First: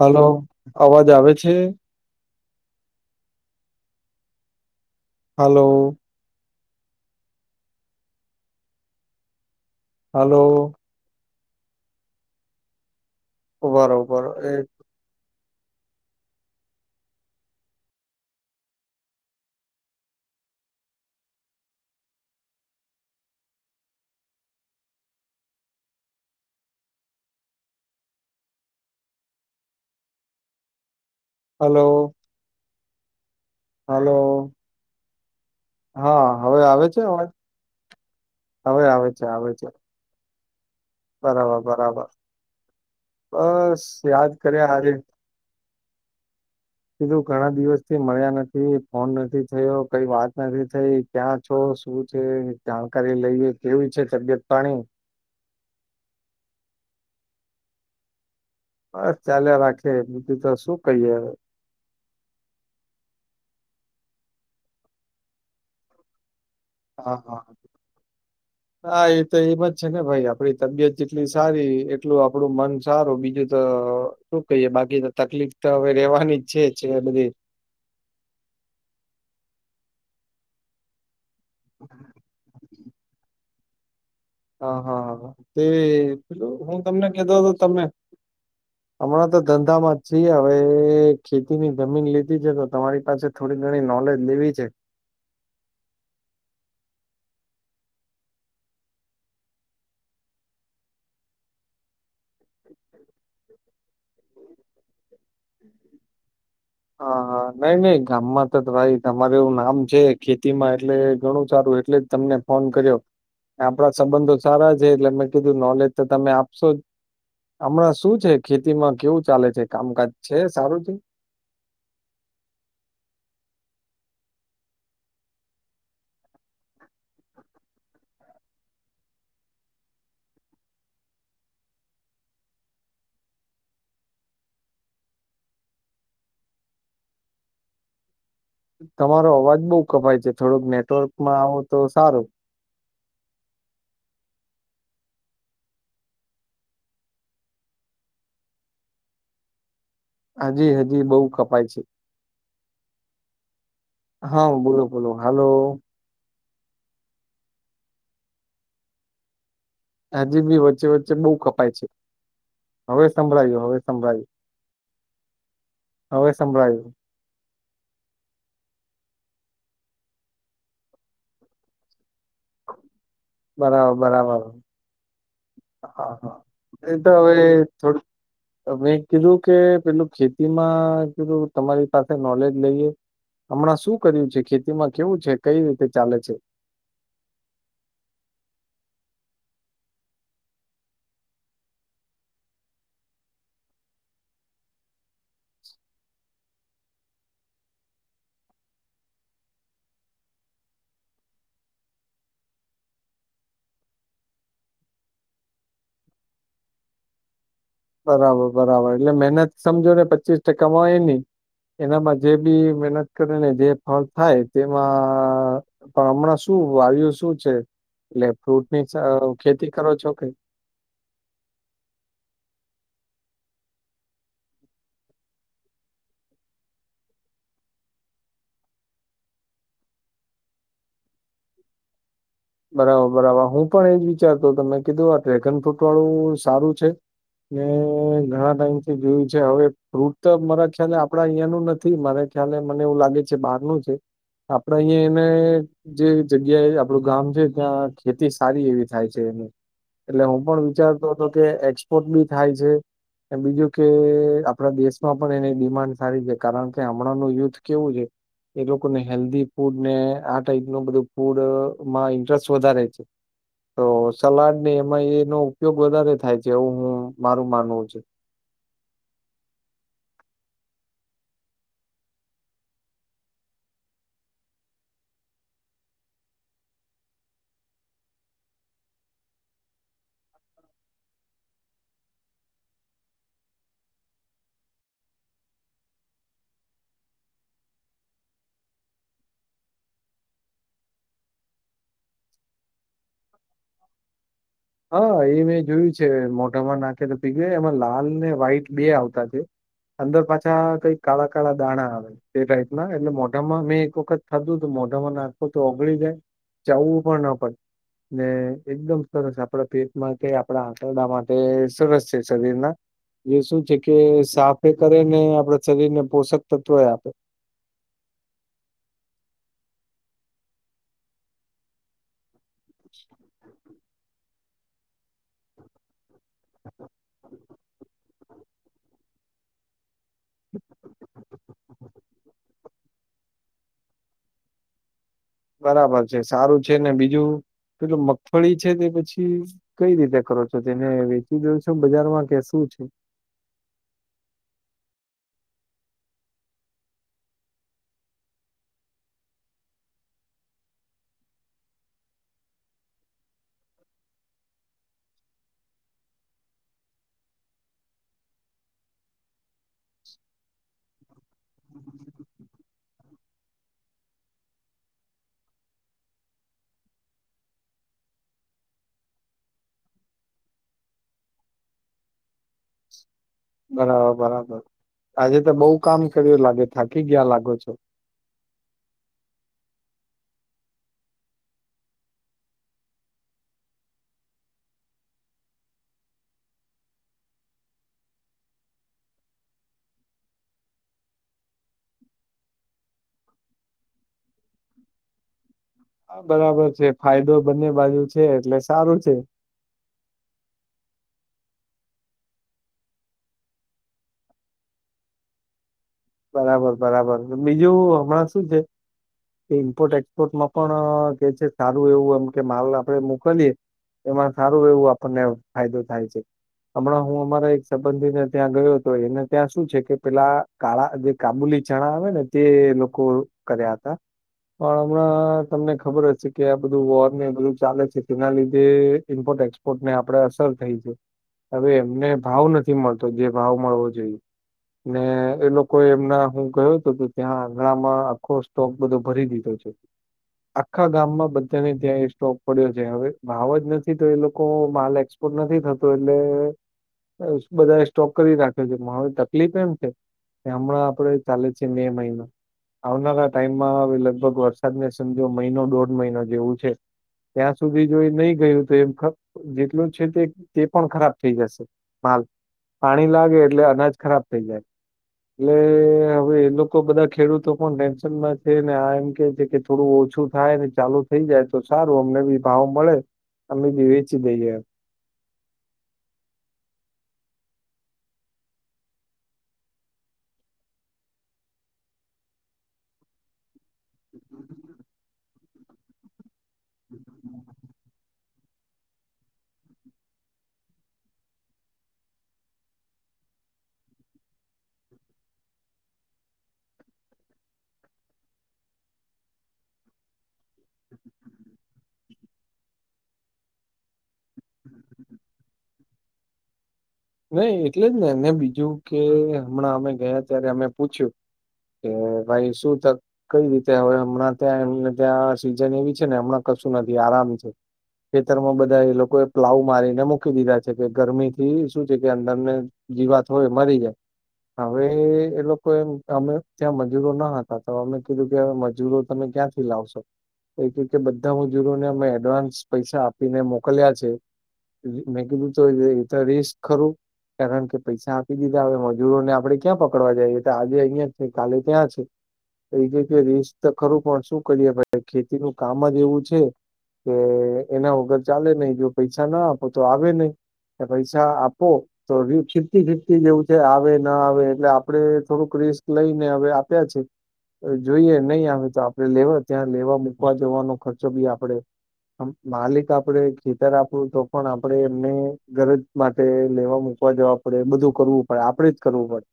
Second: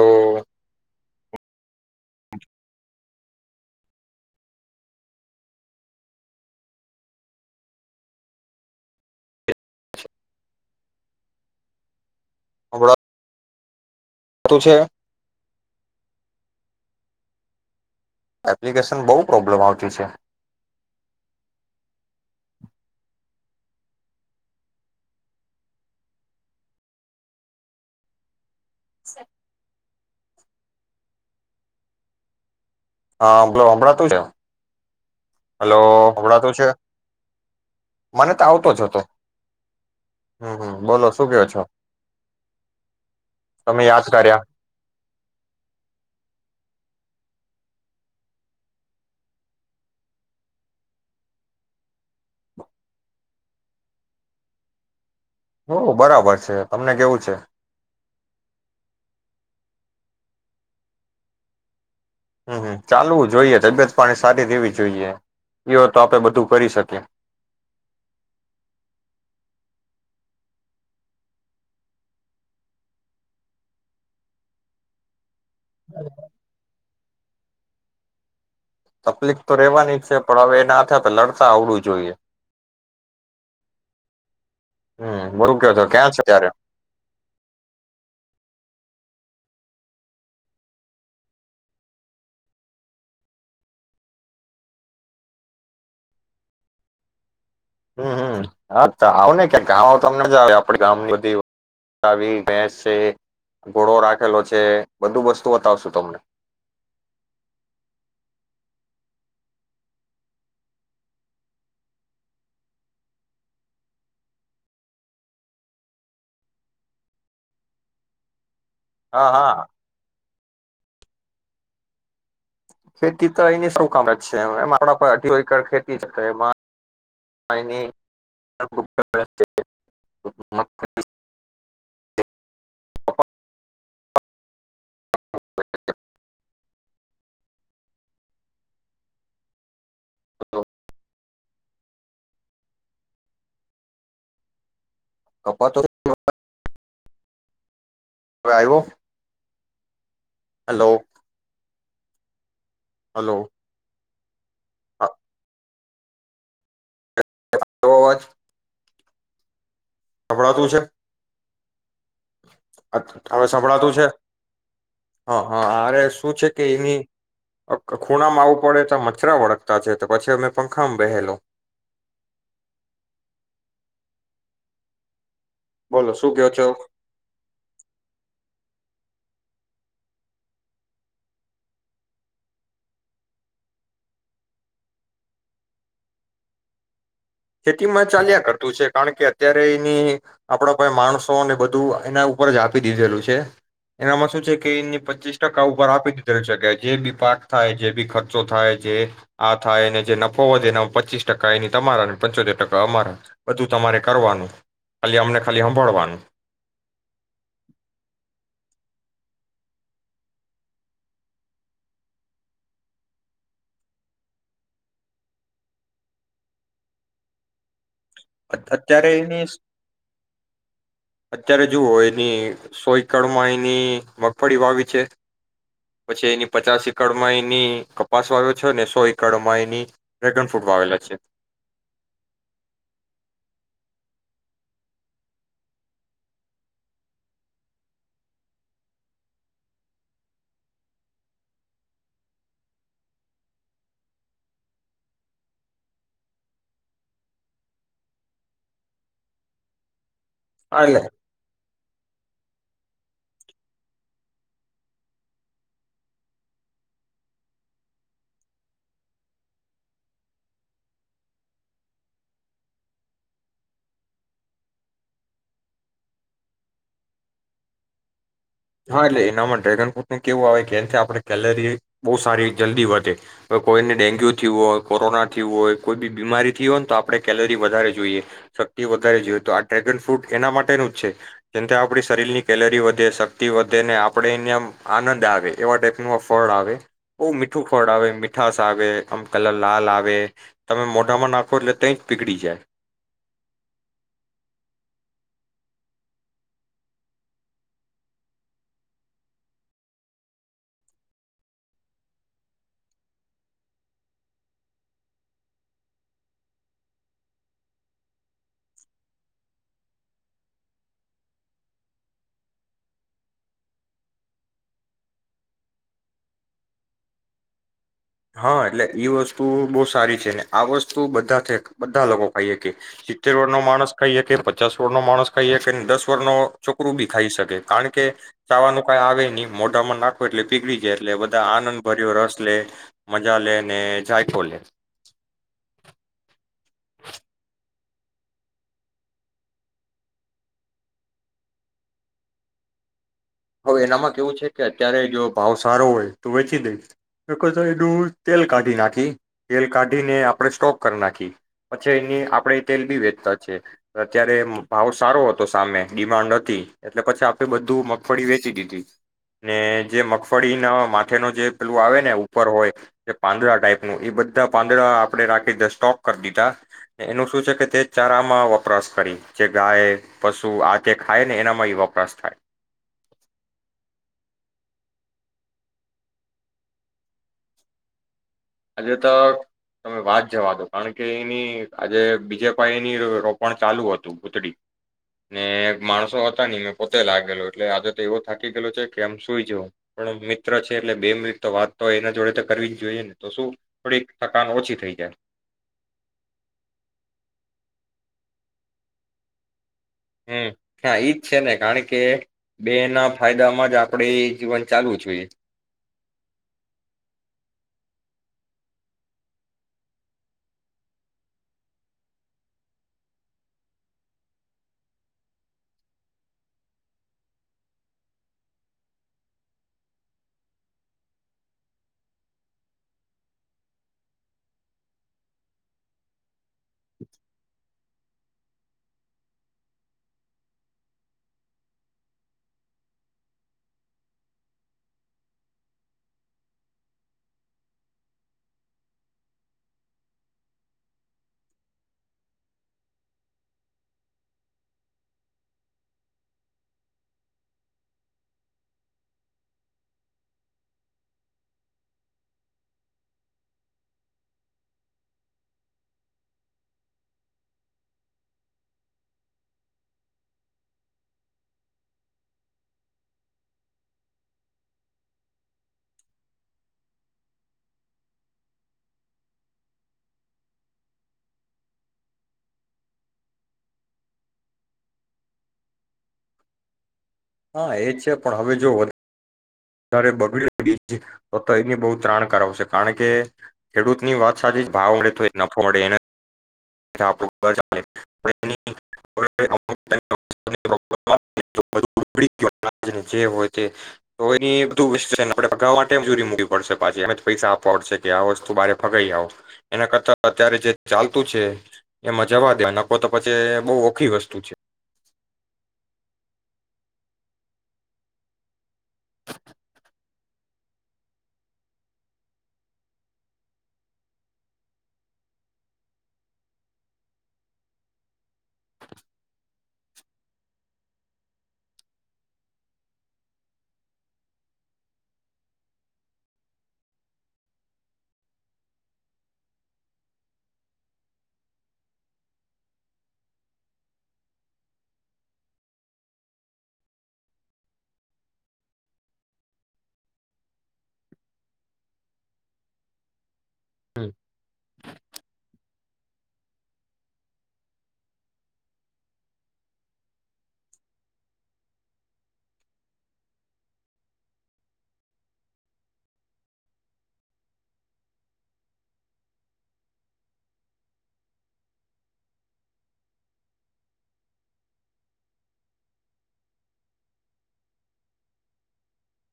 Hello, આવાજ. આવે છે? હાલો. હાલો. [unintelligible] ઉભારો [unintelligible] છે. એપ્લિકેશન, બહુ પ્રોબ્લેમ આવતી છે. સે હાલો. હા, હામડો, હમ્મડાતુ છે. હલો હા, હમણાં તું હવે આવે છે, હવે આવે છે આવે છે. હમ્મ, હમ્મ. બરાબર, બરાબર. બસ યાદ કર્યા હારી. કીધું ઘણા દિવસ થી મળ્યા નથી, ફોન નથી થયો, કઈ વાત નથી થઈ, ક્યાં છો, શું છે, જાણકારી લઈએ, કેવી છે તબિયત પાણી? હો! બરાબર છે, તમને કેવું છે? બસ ચાલયા રાખે, બીધું તો શું કહીયે હવે. હમ્મ હમ્મ ચાલવું જોઈએ તબિયત પાણી સારી રહેેવી જોઈએ એવ તો આપડે બધું. કરી શકીએ હા, હા, હા એ તો એમજ છે ને ભાઈ, આપડી તબિયત જેટલી સારી એટલું આપડું મન સારું બીજું તો શું કહીએ બાકી તો તકલીફ. તો હવે, રેવાની છેજ. છેે, બધી. તકલીફ તો રેવાની છે, પણ હવે એ ના થયા તો લડ તા આવડું જોઈએ. હા, હમ હા, બરું તે કયો છો ક્યાં છે ત્યારે પેલું હું તમને કતો હતો તને. હમણાં તો ધંધામાં જ છીએ હવે ખેતીની જમીન લીધી છે, તો તમારી પાસે થોડી ઘણી નોલેજ લેવી છે. હમ્મ હમ્મ હ તો આવને ક્યાંક ગવો તમને મજ આવે ગામની બધી ભેસ છે, ઘોડો રાખેલો છે, બધું વસ્તુ બતાવશું તમને. હ હ નઈ નઈ ગામમાં તો તમારી તમાર એવું નામ છે ખેતીમાં એટલે ઘણું સારું એટલે જ તમને ફોન કર્યો, આપડા સંબંધો સારા છે એટલે મેં કીધું નોલેજ તો તમે આપશો જ હમણાં શું છે. ખેતીમાં કેવું હા ચાલે છે હા કામકાજ. છે સારું છે. ખેતી તો એની સૌ કામ જ છે એમ આપણા અઢી એકર ખેતી છે એમાં [unintelligible] તમારો અવાજ બઉ કપાય છે થોડુક નેટવર્ક આવું તો, સારું. કપા તો [inaudible] આયવો? હાજી હજી બઉ કપાય છે. હાલો. હા બોલો બોલો હાલો. આયવો અવાજ? હજી બી સંભળાતું છે વચ્ચે વચ્ચે બવ કપ પાય છે. હવે સંભળાતું છે હા હા અરે હવે શું છે કે સંભળાયું એની ખૂણામાં આવું પડે તો મચ્છરા વળગતા છે તો પછી અમે પંખામાં બેહેલો બરાબર બરાબર. બોલો હા શું હા કયો છો એ તો હવે થોડું તમે કીધું કે પેલું ખેતીમાં કીધું તમારી પાસે નોલેજ લઈએ. હમણાં શું કર્યું છે, ખેતીમાં કેવું છે, કઈ રીતે ચાલે છે? ખેતીમાં ચાલ્યા કરતું છે. કારણ કે અત્યારે એની આપડા માણસોને બધું એના ઉપર જ આપી દીધેલું છે. એનામાં શું છે કે એની પચીસ ટકા ઉપર આપી દીધેલું છે કે જે બી પાક થાય, જે બી ખર્ચો થાય, જે આ થાય એને જે નફો વધે એના પચીસ ટકા એની તમારા પંચોતેર ટકા અમારા બધું તમારે કરવાનું ખાલી અમને ખાલી હમ્ભાળવાનું બરાબર બરાબર એટલે મહેનત સમજો ને પચીસ ટકામાંય નની એનામાં જે બી મહેનત કરે ને જે ફળ થાય તેમાં પણ હમણાં શું વાયુ શું છે? એટલે ફ્રૂટની સ અત્યારે એની, ખેતી કરો છો કે અત્યારે જુઓ એની સો એકડમાં એની મગફળી વાવી છે પછી એની પચાસ એકડમાં એની કપાસ વાવ્યો છે અને સો એકડમાં એની ડ્રેગન ફ્રૂટ વાવેલા છે. બરાબર-બરાબર હું પણ એજ વિચારતો તમે કીધું આ ડ્રેગન ફ્રૂટ વાળું સારું છે ને ઘણા ટાઈમથી જોયું છે હવે ફ્રૂટ તો મારા ખ્યાલે આપડા અહિયાયાનું નથી મારા ખ્યાલે મને એવું લાગે છે બહારનું છે, આપડે અહિયાં એને જે જગ્યાએ આપણું ગામ છે. ત્યાં ખેતી સારી એવી થાય છે એની. એટલે હું પણ હા, એટલે વિચારતો હતો કે એક્સપોર્ટ બી થાય છે બીજું કે આપણા દેશમાં પણ એની ડિમાન્ડ સારી છે કારણ કે હમણાંનું યુથ કેવું છે, એ લોકોને હેલ્ધી ફૂડ ને આ ટાઈપ ન બધું ફૂડમાં ઇન્ટ રસ વધારે છે તો સલાડને એમાં એનો ઉપયોગ વધારે થાય છે એવું હું મારું માનવું છે. જેમથી આપણે કેલરી બહુ સારી જલ્દી વધે હવે કોઈને ડેન્ગ્યુ થયું હોય, કોરોના થયું હોય, કોઈ બી બીમારી થયું હોય ને તો આપણે કેલરી વધારે જોઈએ, શક્તિ વધારે જોઈએ, તો આ ડ્રેગન ફ્રૂટ એના માટેનું જ છે જેમથી આપણી શરીરની કેલરી વધે શક થી વધે ને આપણે એને આમ આનંદ આવે એવા ટાઈપનું આ ફળ આવે બહુ મીઠું ફળ આવે મીઠાસ આવે આમ કલર લાલ આવે તમે મોઢામાં નાખો એટલે ત જ પીગળી જાય. હા એ મેં જોયું છે મોઢામાં નાખે તો પી ગું એમાં લાલ ને વ્હાઈટ બે આવતા છે, અંદર પાછા કઈક કાળા કાળા દાણા આવે તે ટાઈપ ના એટલે મોઢામાં મેં એક વખત થતું મોઢામાં નાખું તો ઓગળી જાય ચાવવું પણ ન પડે ને એકદમ સરસ આપણા પેટ માટે આપણા આંતરડા માટે સરસ છે શરીરના એ શું છે કે સાફે કરેને આપણા શરીર ને પોષક તત્વ આપે. હા એટલે ઈ વસ્તુ બહુ સારી છે આ વસ્તુ બધા છે બધા લોકો આઈએ કે ચિત્તેર વર્ડ નો માણસ ખાઈએ કે પચાસ વર્ષનો માણસ ખાઈએ કે દસ વર્ષનો છોકરું બી ખાઈ શકે કારણ કે ચાવાનું કઈ આવે નહી મોઢામાં ના એટલે પીગળી જાય એટલે બધા આનંદ ભર્યો રસ લે. મજા લે ને જાયકો લે. બરાબર છે સારું. છે ને બીજું પેલે મગફળી છે તે પછી કઈ રીતે કરો છો તેને વેચી દઉ છો બજારમાં કે શું છે? હવે એનામાં કેવું છે કે અત્યારે જો ભાવ સારો હોય તો વેચી દઈશ એનું તેલ કાઢી નાખી. તેલ કાઢીને આપણે સ્ટોક કરી નાખી પછી એની આપણે તેલ બી વેચતા છે અત્યારે ભાવ સારો હતો સામે ડિમાન્ડ હતી એટલે પછી આપે બધું મ મગફળી વેચી દીધી ને જે મગફળીના માથે ન જે પેલું આવે ને ઉપર હોય પાંદડા ટાઈપનું એ બધા પાંદડા આપણે રાખી સ્ટોક કરી દીધા, એનું શું છે કે તે ચારામાં વપરાશ કરી જે ગાય પશુ આ જે ખાય ને એનામાં એ વપરાશ થાય બરાબર, બરાબર આજે તો બઉ કામ કર્યું લાગે, થાકી ગીયા લાગો છો. આજે તો તમે વાત જવા દો કારણકે એની આજે બીજા પાય એની રોપણ ચાલુ હતું ગૂતડી, ને માણસો હતા ની મેં પોતે લાગેલો એટલે આજે તો એવો થાકી ગયેલો છે કે આમ સુઈ જવ, પણ મિત્ર છે એટલે બે મિનિટ વાત તો એના જોડે તો કરવીજ જોઈએ ને. તો શું થોડીક થકાન ઓછી થઈ જાય. હા, બરાબર છે ફાયદો બંને બાજુ છે એટલે સારું છે. હમ્મ, હા ઈજ છે ને, કારણકે બે ના ફાયદામાં જ આપડે જીવન ચાલવું જોઈએ. બરાબર, બરાબર. બીજું હમણાં શું છે, ઇમ્પોર્ટ એક્સપોર્ટમાં પણ કે છે સારું એવું એમ કે માલ આપે મોકલીએ એમાં સારું એવું આપણને ફાયદો થાય છે. હમણાં હું અમારા એક સંબંધીને ત્યાં ગયો હતો એને ત્યાં શું છે કે પેલા કાળા આ જે કાબુલી ચણા આવે ને તે લોકો કર્યા હતા પણ હમણાં તમને ખબરજ છે કે આ બધું વોર ને બધું ચાલે છે તેના લીધે ઈમપોર્ટ એક્સપોર્ટ ને આપણે અસર થઈ છે. હવે એમને ભાવ નથી મળતો જે ભાવ મળવો જોઈએ ને એ લોક કો એમના હું ગયો હતો તો ત્યાં આંગણામાં આખો સ્ટોક બધો ભરી દીધો છે. આખા ગામમાં બધાને ત્યાં એ સ્ટોક પડ્યો છે. હવે ભાવ જ નથી તો એ લોકો માલ એક્સપોર્ટ નથી થતો, એટલે બધા એ સ્ટોક કરી રાખ્યો છે હવે તકલીફ એમ છે હમણાં આપડે ચાલે છે મે મહિનો આવનારા ટાઈમમાં હવે લગભગ વરસાદને સમજો મહિનો દોઢ મહિનો જેવું છે ત્યાં સુધી જો એ નહી ગયું તો એમ ખ જેટલું છે તે તે પણ ખરાબ થઈ જશે, માલ. પાણી લાગે એટલે અનાજ ખરાબ થઈ જાય. એટલે હવે એ લોકો બધા ખેડૂતો પણ ટેન્શનમાં છે ને આ એમ કે છે કે થોડું ઓછું થાય ચાલુ થઈ જાય તો સારું અમને બી ભાવ મળે અમે બી વેચી દઈએ એમ. હા, એ છે પણ હવે જો વધ ધારે બગડ્યું [unintelligible] તો [unintelligible] ત્રાણ કરાવશે કારણ કે ખેડૂતની વાત સાચી છે. ભાવ મળડે તો એ નફો મળે [unintelligible] [unintelligible] ચાલે. [unintelligible] [inaudible] જે હોય તે એ બધુ [unintelligible] મૂકીવી પડશે પાછી એ જ પૈસા આપવા પડશે કે આ વસ્તુ બારે ફગાવાઈ આવ, એના કરતા અત્યારે જે ચાલતું છે એમાં જવા દે નફો તો પછી બો ઓખી વસ્તુ છે. નહી એટલે જ ને ને બીજું કે હમણાં અમે ગયા ત્યારે અમે પૂછ્યું કે ભાઈ શું ત કઈ રીતે હવે, હમણાં ત્યાં એમને ત્યાં સીઝન એવી છે ને હમણાં કશું નથી, આરામ છે, ખેતરમાં બધા એ લોકો એ પ્લાવ મારીને મૂકી દીધા છે, કે ગરમી થી શું છે કે અંદરને જીવાત હોય મરી જાય. હવે એ લોકો અમે ત્યાં મજૂરો ના હતા, તો અમે કીધું કે મજૂરો તમે ક્યાંથી લાવશો એ કે બધા મજૂરોને અમે એડવાન્સ પૈસા આપીને મોકલ્યા છે. મેં કીધું એ તો રિસ્ ખરું કારણકે પૈસા આપી દીધા હવે મજૂરોને આપડે ક્યાં પકડવા જઈએ ત આજે અહિયાં છે, કાલે ત્યાં છે. તો એ કે રીસ ક તો ખરું પણ શું કરીએે ભાઈ. ખેતી નું કામ જ એવું છે કે એના વગર ચાલે નઈ, જો પૈસા ના આપો તો આવે નઈ ને પૈસા આપ પો ફીફતી ફીફતી જેવું છે આવે ના આવે, એટલે આપડ થોડુંક રિસ્ક લઈને હવે આપ્યા છે, જોઈએ નહીં આવે તો આપડે લેવા ત્યાં લેવા મૂકવા જવાનો ખર્ચો બી આપડે, માલિક આપડે ખેતર આપડુ તો પણ આપડે એમને ગરજ માટે તે લેવા મુકવા જવા પડે, બધું કરવું પડે, આપડે જ કરવું પડે.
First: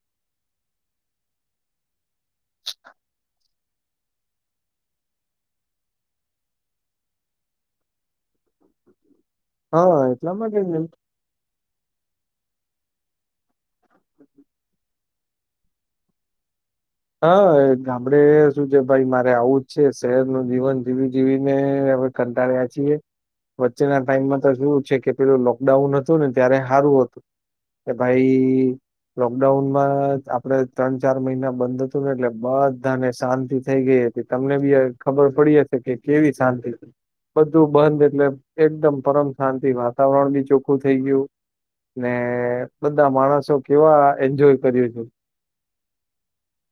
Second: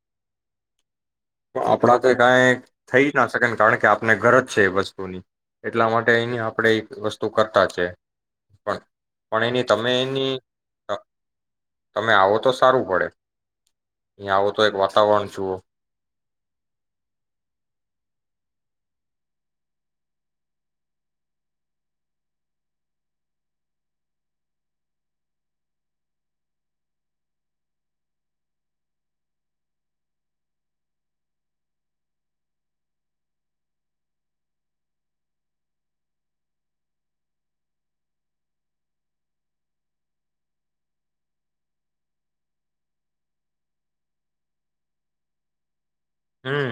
પણ આપણા એટલે કાઈ થઈ ન શકે ને. કારણ કે આપને ગરજ છે એ વસ્તુની, એટલા માટે એની આપણે એક વસ્તુ કરતા જાય. પણ પણ એની તમે હા એટલા એની માટેજ ને. તમે આવો તો સારું પડે. અહીંયા આવો તો એક વાતાવરણ જુઓ. હા એ ગામડે શું છે ભાઈ મારે આવું જ છે, શહેરનું જીવન જીવી જીવીને હવે કંટાળ્યા છીએ, વચ્ચેના ટાઈમમાં તો કેવુ છે કે પેલું લોકડાઉન હતું ને ત્યારે હારુ હતું. કે ભાઈ લોકડાઉનમાં આપણે ત્રણ ચાર મહિના બંધ હતું ને એટલે બધાને શાંતિ થઈ ગઈ હતી. તમને બી હ ખબર પડી હશે કે કેવી શાંતિ, બધું બંધ એટલે એકદમ પરમ શાંતિ વાતાવરણ બી ચોખ્ખું થઈ ગયું ને બધા માણસો કેવા એન્જોય કર્યું છે. હમ્મ,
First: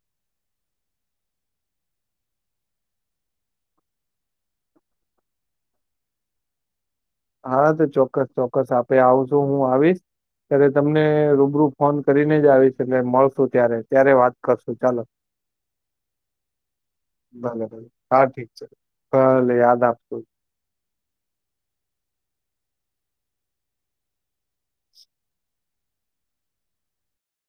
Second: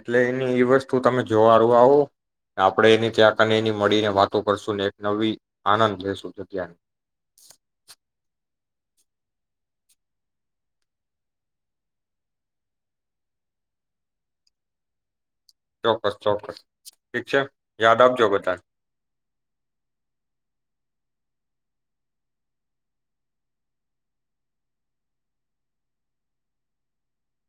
એટલે એની એ વસ્તુ તમે જોવાળવા આવો આપણે એની [unintelligible] એની મળીને વાતો કરશું ને એક નવી આનંદ લેેશું જગ્યાની. હા તો ચોક્કસ-ચોક્કસ આપે આવશું, હું આવીશ ત્યારે તમને રૂબરૂ ફોન કરીને જ આવીશ, એટલે મળશુ ત્યારે ત્યારે વાત કરશું ચાલો. ચોક્કસ ચોક્કસ ઠીક છે ભલે યાદ હા આપજો ઠીક બધાને છે. ભલે યાદ આપશું.